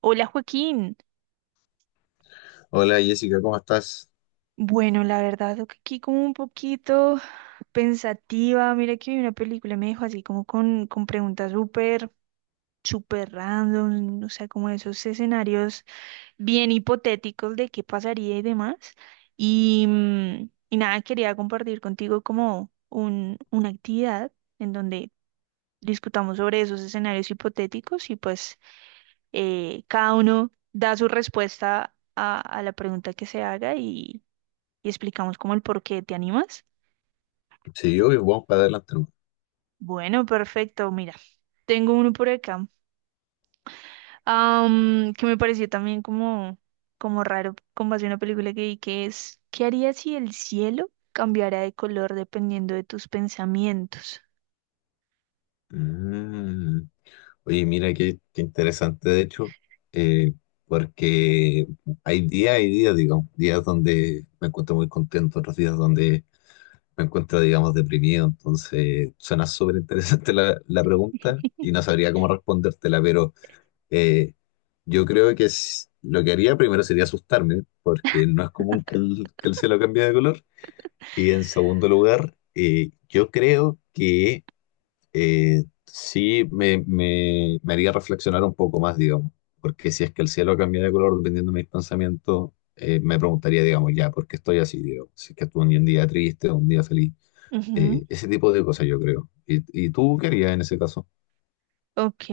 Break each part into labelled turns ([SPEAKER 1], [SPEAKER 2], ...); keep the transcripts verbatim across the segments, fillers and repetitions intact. [SPEAKER 1] Hola Joaquín.
[SPEAKER 2] Hola Jessica, ¿cómo estás?
[SPEAKER 1] Bueno, la verdad, lo que aquí como un poquito pensativa. Mira que vi una película y me dejó así como con, con preguntas súper, súper random, o sea, como esos escenarios bien hipotéticos de qué pasaría y demás. Y, mm, y nada, quería compartir contigo como un, una actividad en donde discutamos sobre esos escenarios hipotéticos y pues eh, cada uno da su respuesta a, a la pregunta que se haga y explicamos como el por qué. ¿Te animas?
[SPEAKER 2] Sí, obvio, vamos para adelante. ¿No?
[SPEAKER 1] Bueno, perfecto. Mira, tengo uno por acá am, que me pareció también como, como raro con base a una película que vi que es, ¿qué harías si el cielo cambiara de color dependiendo de tus pensamientos?
[SPEAKER 2] Mm. Oye, mira qué, qué interesante, de hecho, eh, porque hay días, hay días, digamos, días donde me encuentro muy contento, otros días donde me encuentro, digamos, deprimido. Entonces, suena súper interesante la, la pregunta y no sabría cómo respondértela, pero eh, yo creo que es- lo que haría primero sería asustarme, porque no es común que el, que el cielo cambie de color. Y en segundo lugar, eh, yo creo que eh, sí me, me, me haría reflexionar un poco más, digamos, porque si es que el cielo cambia de color dependiendo de mis pensamientos, eh, me preguntaría, digamos, ya, ¿por qué estoy así, digamos? Si es que tuve un día triste, un día feliz,
[SPEAKER 1] Ujú.
[SPEAKER 2] eh, ese tipo de cosas yo creo. ¿Y, y tú qué harías en ese caso?
[SPEAKER 1] Ok.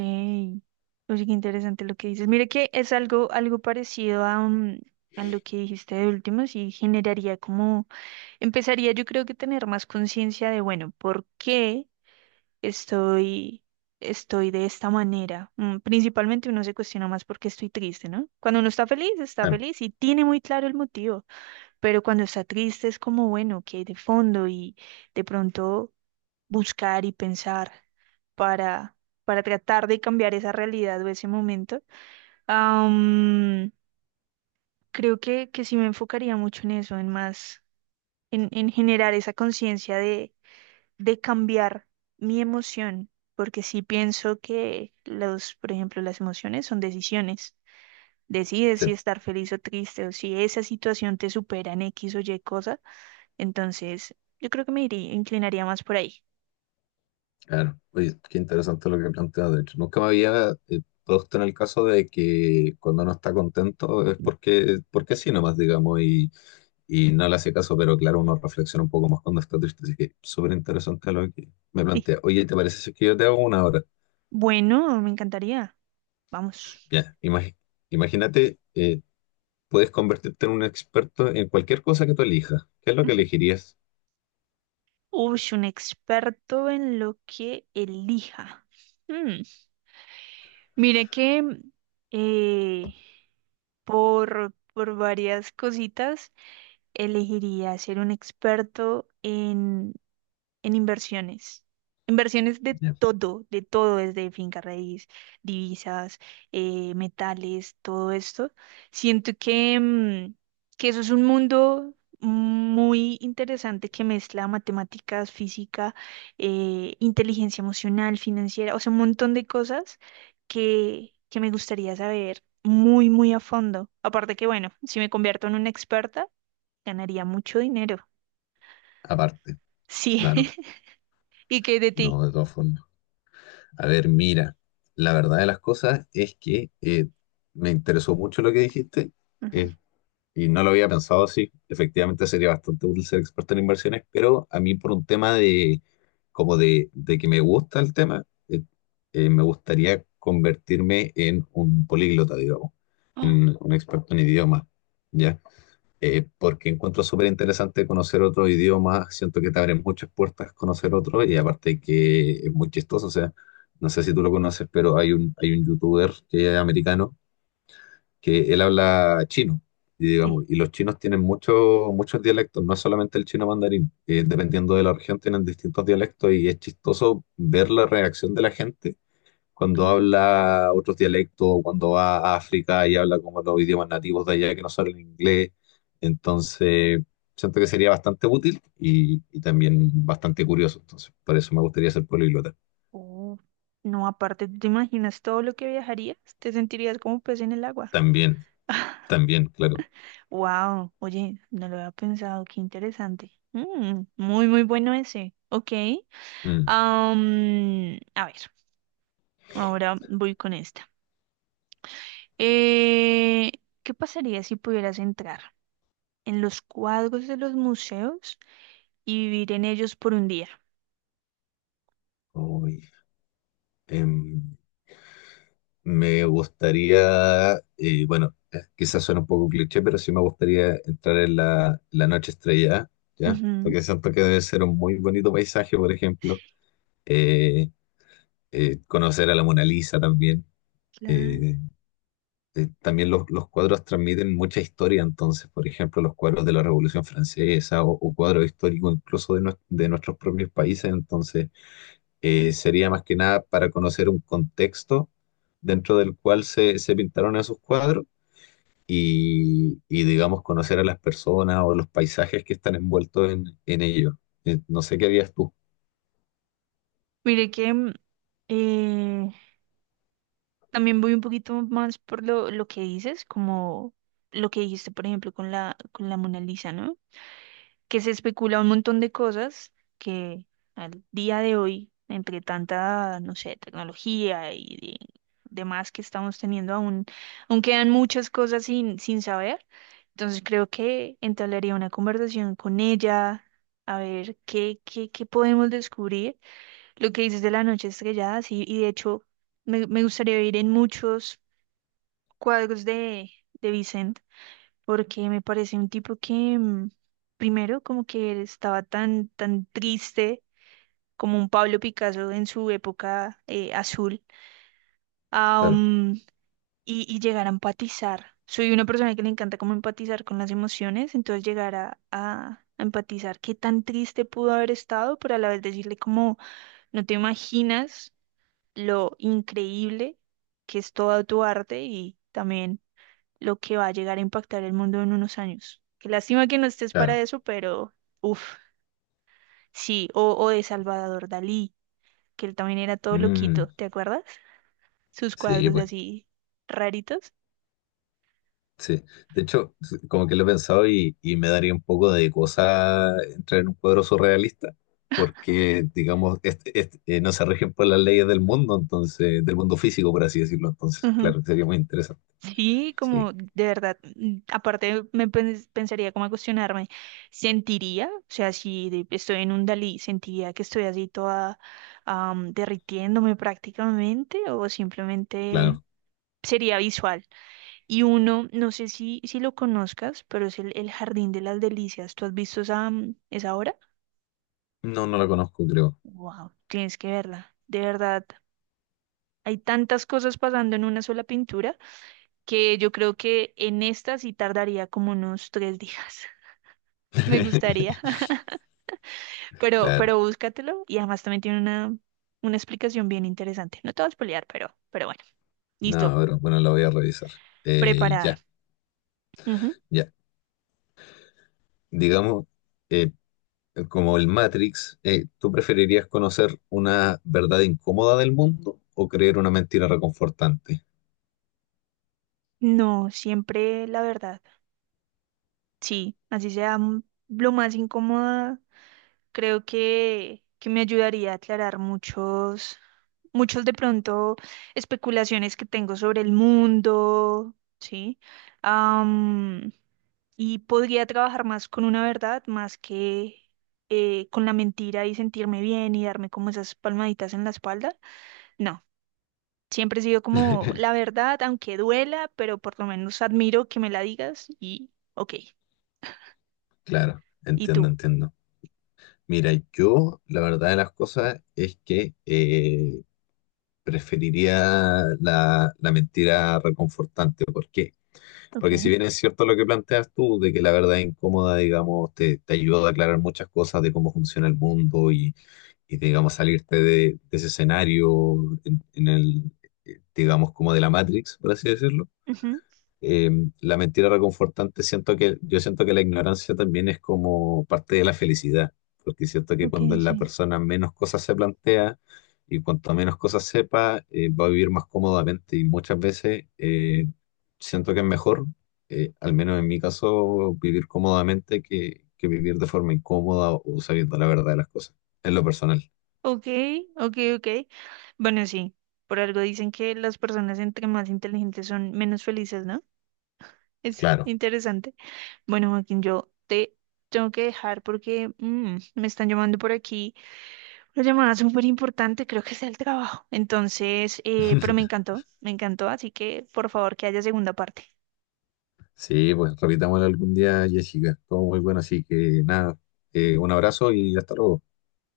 [SPEAKER 1] Oye, qué interesante lo que dices. Mira que es algo, algo parecido a, mm, a lo que dijiste de último, sí generaría como, empezaría yo creo que tener más conciencia de, bueno, ¿por qué estoy, estoy de esta manera? Mm, Principalmente uno se cuestiona más porque estoy triste, ¿no? Cuando uno está feliz, está
[SPEAKER 2] Claro,
[SPEAKER 1] feliz y tiene muy claro el motivo, pero cuando está triste es como, bueno, que hay de fondo y de pronto buscar y pensar para, para tratar de cambiar esa realidad o ese momento. Am, creo que, que sí me enfocaría mucho en eso, en más, en, en generar esa conciencia de cambiar mi emoción, porque sí pienso que los, por ejemplo, las emociones son decisiones. Decides
[SPEAKER 2] sí,
[SPEAKER 1] si estar feliz o triste o si esa situación te supera en X o Y cosa, entonces yo creo que me iría, inclinaría más por ahí.
[SPEAKER 2] claro. Oye, qué interesante lo que planteas, de hecho. Nunca me había eh, puesto en el caso de que cuando uno está contento es porque, porque sí nomás, digamos, y y no le hace caso, pero claro, uno reflexiona un poco más cuando está triste, así que súper interesante lo que me plantea. Oye, ¿te parece si es que yo te hago una hora?
[SPEAKER 1] Bueno, me encantaría. Vamos.
[SPEAKER 2] Ya, imagi- imagínate, eh, puedes convertirte en un experto en cualquier cosa que tú elijas. ¿Qué es lo que
[SPEAKER 1] Ujú.
[SPEAKER 2] elegirías?
[SPEAKER 1] Uy, un experto en lo que elija. Mm, Mire que eh, por, por varias cositas. Elegiría ser un experto en, en inversiones. Inversiones de
[SPEAKER 2] Ya,
[SPEAKER 1] todo, de todo, desde finca raíz, divisas, eh, metales, todo esto. Siento que, mm, que eso es un mundo muy interesante que mezcla matemáticas, física, eh, inteligencia emocional, financiera, o sea, un montón de cosas que, que me gustaría saber muy, muy a fondo. Aparte que, bueno, si me convierto en una experta, ganaría mucho dinero.
[SPEAKER 2] aparte,
[SPEAKER 1] Sí.
[SPEAKER 2] claro,
[SPEAKER 1] ¿Y qué de ti?
[SPEAKER 2] no, de todas formas. A ver, mira, la verdad de las cosas es que eh, me interesó mucho lo que dijiste.
[SPEAKER 1] Ujú.
[SPEAKER 2] Eh, Y no lo había pensado así. Efectivamente sería bastante útil ser experto en inversiones, pero a mí por un tema de como de, de que me gusta el tema, eh, eh, me gustaría convertirme en un políglota, digamos,
[SPEAKER 1] Oh,
[SPEAKER 2] en un experto en idiomas, ¿ya? Eh, porque encuentro súper interesante conocer otro idioma, siento que te abren muchas puertas conocer otro y aparte que es muy chistoso, o sea, no sé si tú lo conoces, pero hay un, hay un youtuber que es americano que él habla chino, y,
[SPEAKER 1] sí.
[SPEAKER 2] digamos, y los chinos tienen muchos muchos dialectos, no es solamente el chino mandarín, eh, dependiendo de la región tienen distintos dialectos y es chistoso ver la reacción de la gente
[SPEAKER 1] Ok.
[SPEAKER 2] cuando habla otros dialectos, o cuando va a África y habla como los idiomas nativos de allá que no son el inglés. Entonces, siento que sería bastante útil y, y también bastante curioso. Entonces, por eso me gustaría ser políglota.
[SPEAKER 1] Oh, no, aparte, ¿tú ¿te imaginas todo lo que viajarías? Te sentirías como pez en el agua.
[SPEAKER 2] También, también, claro.
[SPEAKER 1] Wow, oye, no lo había pensado, qué interesante. Mm, muy, muy bueno ese. Ok.
[SPEAKER 2] Mm.
[SPEAKER 1] Am, a ver, ahora voy con esta. Eh, ¿qué pasaría si pudieras entrar en los cuadros de los museos y vivir en ellos por un día?
[SPEAKER 2] Uy, em, me gustaría, eh, bueno, eh, quizás suena un poco cliché, pero sí me gustaría entrar en la, la noche estrellada, ¿ya?
[SPEAKER 1] Ujú.
[SPEAKER 2] Porque siento que debe ser un muy bonito paisaje, por ejemplo. Eh, eh, conocer a la Mona Lisa también.
[SPEAKER 1] Claro.
[SPEAKER 2] Eh, eh, también los, los cuadros transmiten mucha historia, entonces, por ejemplo, los cuadros de la Revolución Francesa o, o cuadros históricos incluso de, nues- de nuestros propios países, entonces eh, sería más que nada para conocer un contexto dentro del cual se, se pintaron esos cuadros y, y, digamos, conocer a las personas o los paisajes que están envueltos en, en ello. Eh, no sé qué harías tú.
[SPEAKER 1] Mire que mm, eh, también voy un poquito más por lo, lo que dices, como lo que dijiste, por ejemplo, con la, con la Mona Lisa, ¿no? Que se especula un montón de cosas que al día de hoy, entre tanta, no sé, tecnología y de- demás que estamos teniendo, aún, aún quedan muchas cosas sin, sin saber. Entonces creo que entablaría una conversación con ella, a ver qué, qué, qué podemos descubrir lo que dices de la noche estrellada, sí, y de hecho me, me gustaría ver en muchos cuadros de, de Vicent, porque me parece un tipo que, mm, primero, como que él estaba tan, tan triste como un Pablo Picasso en su época eh, azul, ah,
[SPEAKER 2] Claro,
[SPEAKER 1] mm, y, y llegar a empatizar. Soy una persona que le encanta como empatizar con las emociones, entonces llegar a, a a empatizar qué tan triste pudo haber estado, pero a la vez decirle como, no te imaginas lo increíble que es todo tu arte y también lo que va a llegar a impactar el mundo en unos años. Qué lástima que no estés
[SPEAKER 2] claro.
[SPEAKER 1] para eso, pero uff, sí, o, o de Salvador Dalí, que él también era todo
[SPEAKER 2] Mm,
[SPEAKER 1] loquito, ¿te acuerdas? Sus
[SPEAKER 2] sí,
[SPEAKER 1] cuadros
[SPEAKER 2] pues,
[SPEAKER 1] así raritos.
[SPEAKER 2] sí. De hecho, s- como que lo he pensado y, y me daría un poco de cosa entrar en un cuadro surrealista, porque, digamos, este- este, eh, no se rigen por las leyes del mundo, entonces, del mundo físico, por así decirlo. Entonces,
[SPEAKER 1] Ujú.
[SPEAKER 2] claro, sería muy interesante.
[SPEAKER 1] Sí,
[SPEAKER 2] Sí,
[SPEAKER 1] como de verdad, mm, aparte me pen- pensaría como a cuestionarme, ¿sentiría? O sea, si de- estoy en un Dalí, ¿sentiría que estoy así toda am, derritiéndome prácticamente o simplemente
[SPEAKER 2] claro.
[SPEAKER 1] sería visual? Y uno, no sé si, si lo conozcas, pero es el, el Jardín de las Delicias. ¿Tú has visto esa, mm, esa obra?
[SPEAKER 2] No, no la conozco, creo.
[SPEAKER 1] Wow, tienes que verla, de verdad. Hay tantas cosas pasando en una sola pintura que yo creo que en esta sí tardaría como unos tres días. Me gustaría, pero,
[SPEAKER 2] Claro.
[SPEAKER 1] pero búscatelo y además también tiene una, una explicación bien interesante. No te vas a pelear, pero, pero bueno, listo,
[SPEAKER 2] No, pero bueno, la voy a revisar. Eh,
[SPEAKER 1] preparada.
[SPEAKER 2] ya.
[SPEAKER 1] Ujú.
[SPEAKER 2] Ya, digamos, eh, como el Matrix, eh, ¿tú preferirías conocer una verdad incómoda del mundo o creer una mentira reconfortante?
[SPEAKER 1] No, siempre la verdad. Sí, así sea mm, lo más incómoda, creo que, que me ayudaría a aclarar muchos, muchos de pronto especulaciones que tengo sobre el mundo, ¿sí? Y podría trabajar más con una verdad, más que eh, con la mentira y sentirme bien y darme como esas palmaditas en la espalda. No, siempre he sido como la verdad, aunque duela, pero por lo menos admiro que me la digas y ok.
[SPEAKER 2] Claro,
[SPEAKER 1] ¿Y
[SPEAKER 2] entiendo,
[SPEAKER 1] tú?
[SPEAKER 2] entiendo. Mira, yo la verdad de las cosas es que eh, preferiría la, la mentira reconfortante. ¿Por qué?
[SPEAKER 1] Ok.
[SPEAKER 2] Porque si bien es cierto lo que planteas tú, de que la verdad incómoda, digamos, te, te ayuda a aclarar muchas cosas de cómo funciona el mundo y digamos salirte de, de ese escenario en, en el, eh, digamos como de la Matrix, por así decirlo.
[SPEAKER 1] Ujú.
[SPEAKER 2] Eh, la mentira reconfortante, siento que yo siento que la ignorancia también es como parte de la felicidad, porque siento que
[SPEAKER 1] Ok,
[SPEAKER 2] cuando la
[SPEAKER 1] sí.
[SPEAKER 2] persona menos cosas se plantea y cuanto menos cosas sepa, eh, va a vivir más cómodamente y muchas veces eh, siento que es mejor, eh, al menos en mi caso, vivir cómodamente que, que vivir de forma incómoda o sabiendo la verdad de las cosas, en lo personal.
[SPEAKER 1] Ok, ok, ok. Bueno, sí, por algo dicen que las personas entre más inteligentes son menos felices, ¿no? Es
[SPEAKER 2] Claro.
[SPEAKER 1] interesante. Bueno, Joaquín, yo te tengo que dejar porque mm, me están llamando por aquí. Una llamada súper importante, creo que es el trabajo. Entonces, eh, pero me encantó, me encantó, así que por favor que haya segunda parte.
[SPEAKER 2] Sí, pues repitámoslo algún día, Jessica. Todo muy bueno, así que nada, eh, un abrazo y hasta luego.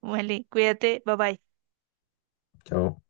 [SPEAKER 1] Vale, cuídate, bye bye.
[SPEAKER 2] Chao.